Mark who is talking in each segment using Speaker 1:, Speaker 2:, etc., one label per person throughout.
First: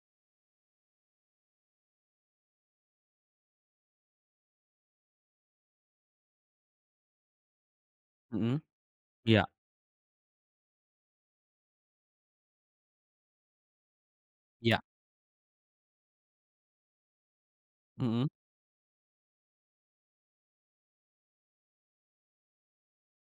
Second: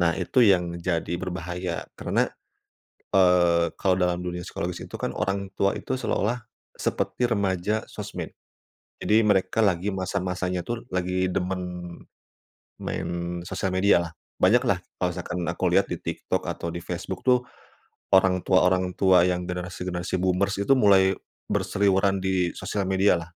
Speaker 1: Nah, itu yang jadi berbahaya. Karena, eee, kalau dalam dunia psikologis itu kan orang tua itu seolah-olah seperti remaja sosmed.
Speaker 2: Mhm.
Speaker 1: Jadi,
Speaker 2: Iya.
Speaker 1: mereka lagi masa-masanya tuh, lagi demen main sosial media lah. Banyaklah,
Speaker 2: Iya.
Speaker 1: kalau misalkan aku lihat di TikTok, atau di Facebook tuh,
Speaker 2: Mhm.
Speaker 1: orang tua-orang tua yang generasi-generasi boomers itu mulai berseliweran di sosial media lah.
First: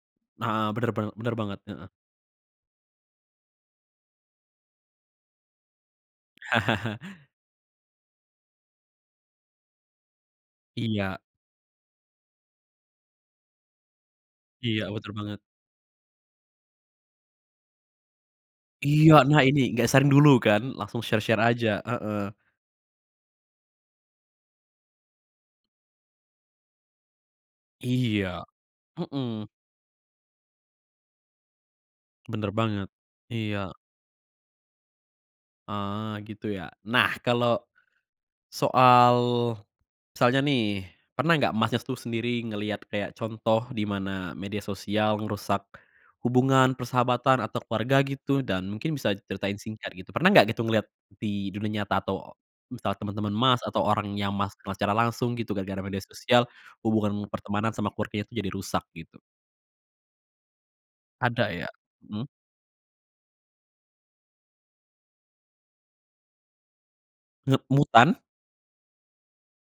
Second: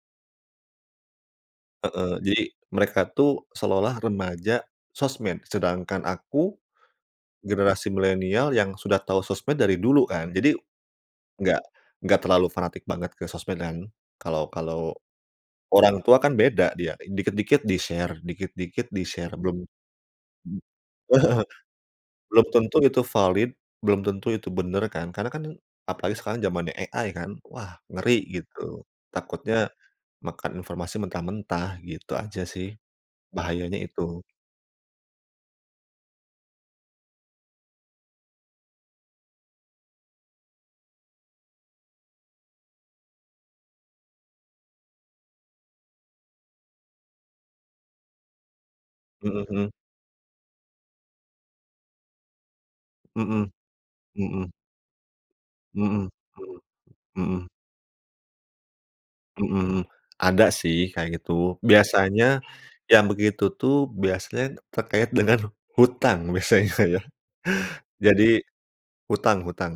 Speaker 2: Heeh, bener banget bener banget, heeh.
Speaker 1: Heeh. Jadi, mereka tuh seolah-olah remaja sosmed, sedangkan aku, generasi milenial yang sudah tahu sosmed dari dulu kan, jadi
Speaker 2: Iya.
Speaker 1: enggak enggak terlalu fanatik banget ke sosmed kan, kalau
Speaker 2: Iya,
Speaker 1: kalau
Speaker 2: betul banget.
Speaker 1: orang tua kan beda dia, dikit-dikit di-share, dikit-dikit
Speaker 2: Iya,
Speaker 1: di-share,
Speaker 2: nah, ini,
Speaker 1: belum
Speaker 2: nggak saring dulu, kan? Langsung share-share aja, heeh.
Speaker 1: belum tentu itu valid, belum tentu itu bener kan, karena kan apalagi sekarang zamannya AI, kan, wah ngeri,
Speaker 2: Iya.
Speaker 1: gitu.
Speaker 2: Mhm.
Speaker 1: Takutnya makan informasi mentah-mentah, gitu aja
Speaker 2: Bener
Speaker 1: sih.
Speaker 2: banget. Iya.
Speaker 1: Bahayanya itu.
Speaker 2: Ah, gitu ya? Nah, kalau, soal misalnya nih, pernah nggak Masnya tuh sendiri ngeliat kayak contoh di mana media sosial ngerusak hubungan, persahabatan, atau keluarga, gitu? Dan mungkin bisa
Speaker 1: Mhm
Speaker 2: diceritain
Speaker 1: mhm.
Speaker 2: singkat, gitu. Pernah nggak gitu ngeliat di dunia nyata atau misalnya temen-temen
Speaker 1: Mhm.
Speaker 2: Mas, atau orang yang
Speaker 1: Mhm.
Speaker 2: Mas kenal secara langsung gitu, gara-gara media
Speaker 1: Mhm
Speaker 2: sosial,
Speaker 1: mhm,
Speaker 2: hubungan
Speaker 1: mhm.
Speaker 2: pertemanan sama keluarganya tuh jadi rusak, gitu?
Speaker 1: Mhm. Ada sih, kayak
Speaker 2: Ada,
Speaker 1: gitu.
Speaker 2: ya?
Speaker 1: Biasanya
Speaker 2: Mhm?
Speaker 1: yang begitu tuh, biasanya terkait dengan hutang, biasanya ya.
Speaker 2: Ngetmutan?
Speaker 1: Jadi, hutang hutang.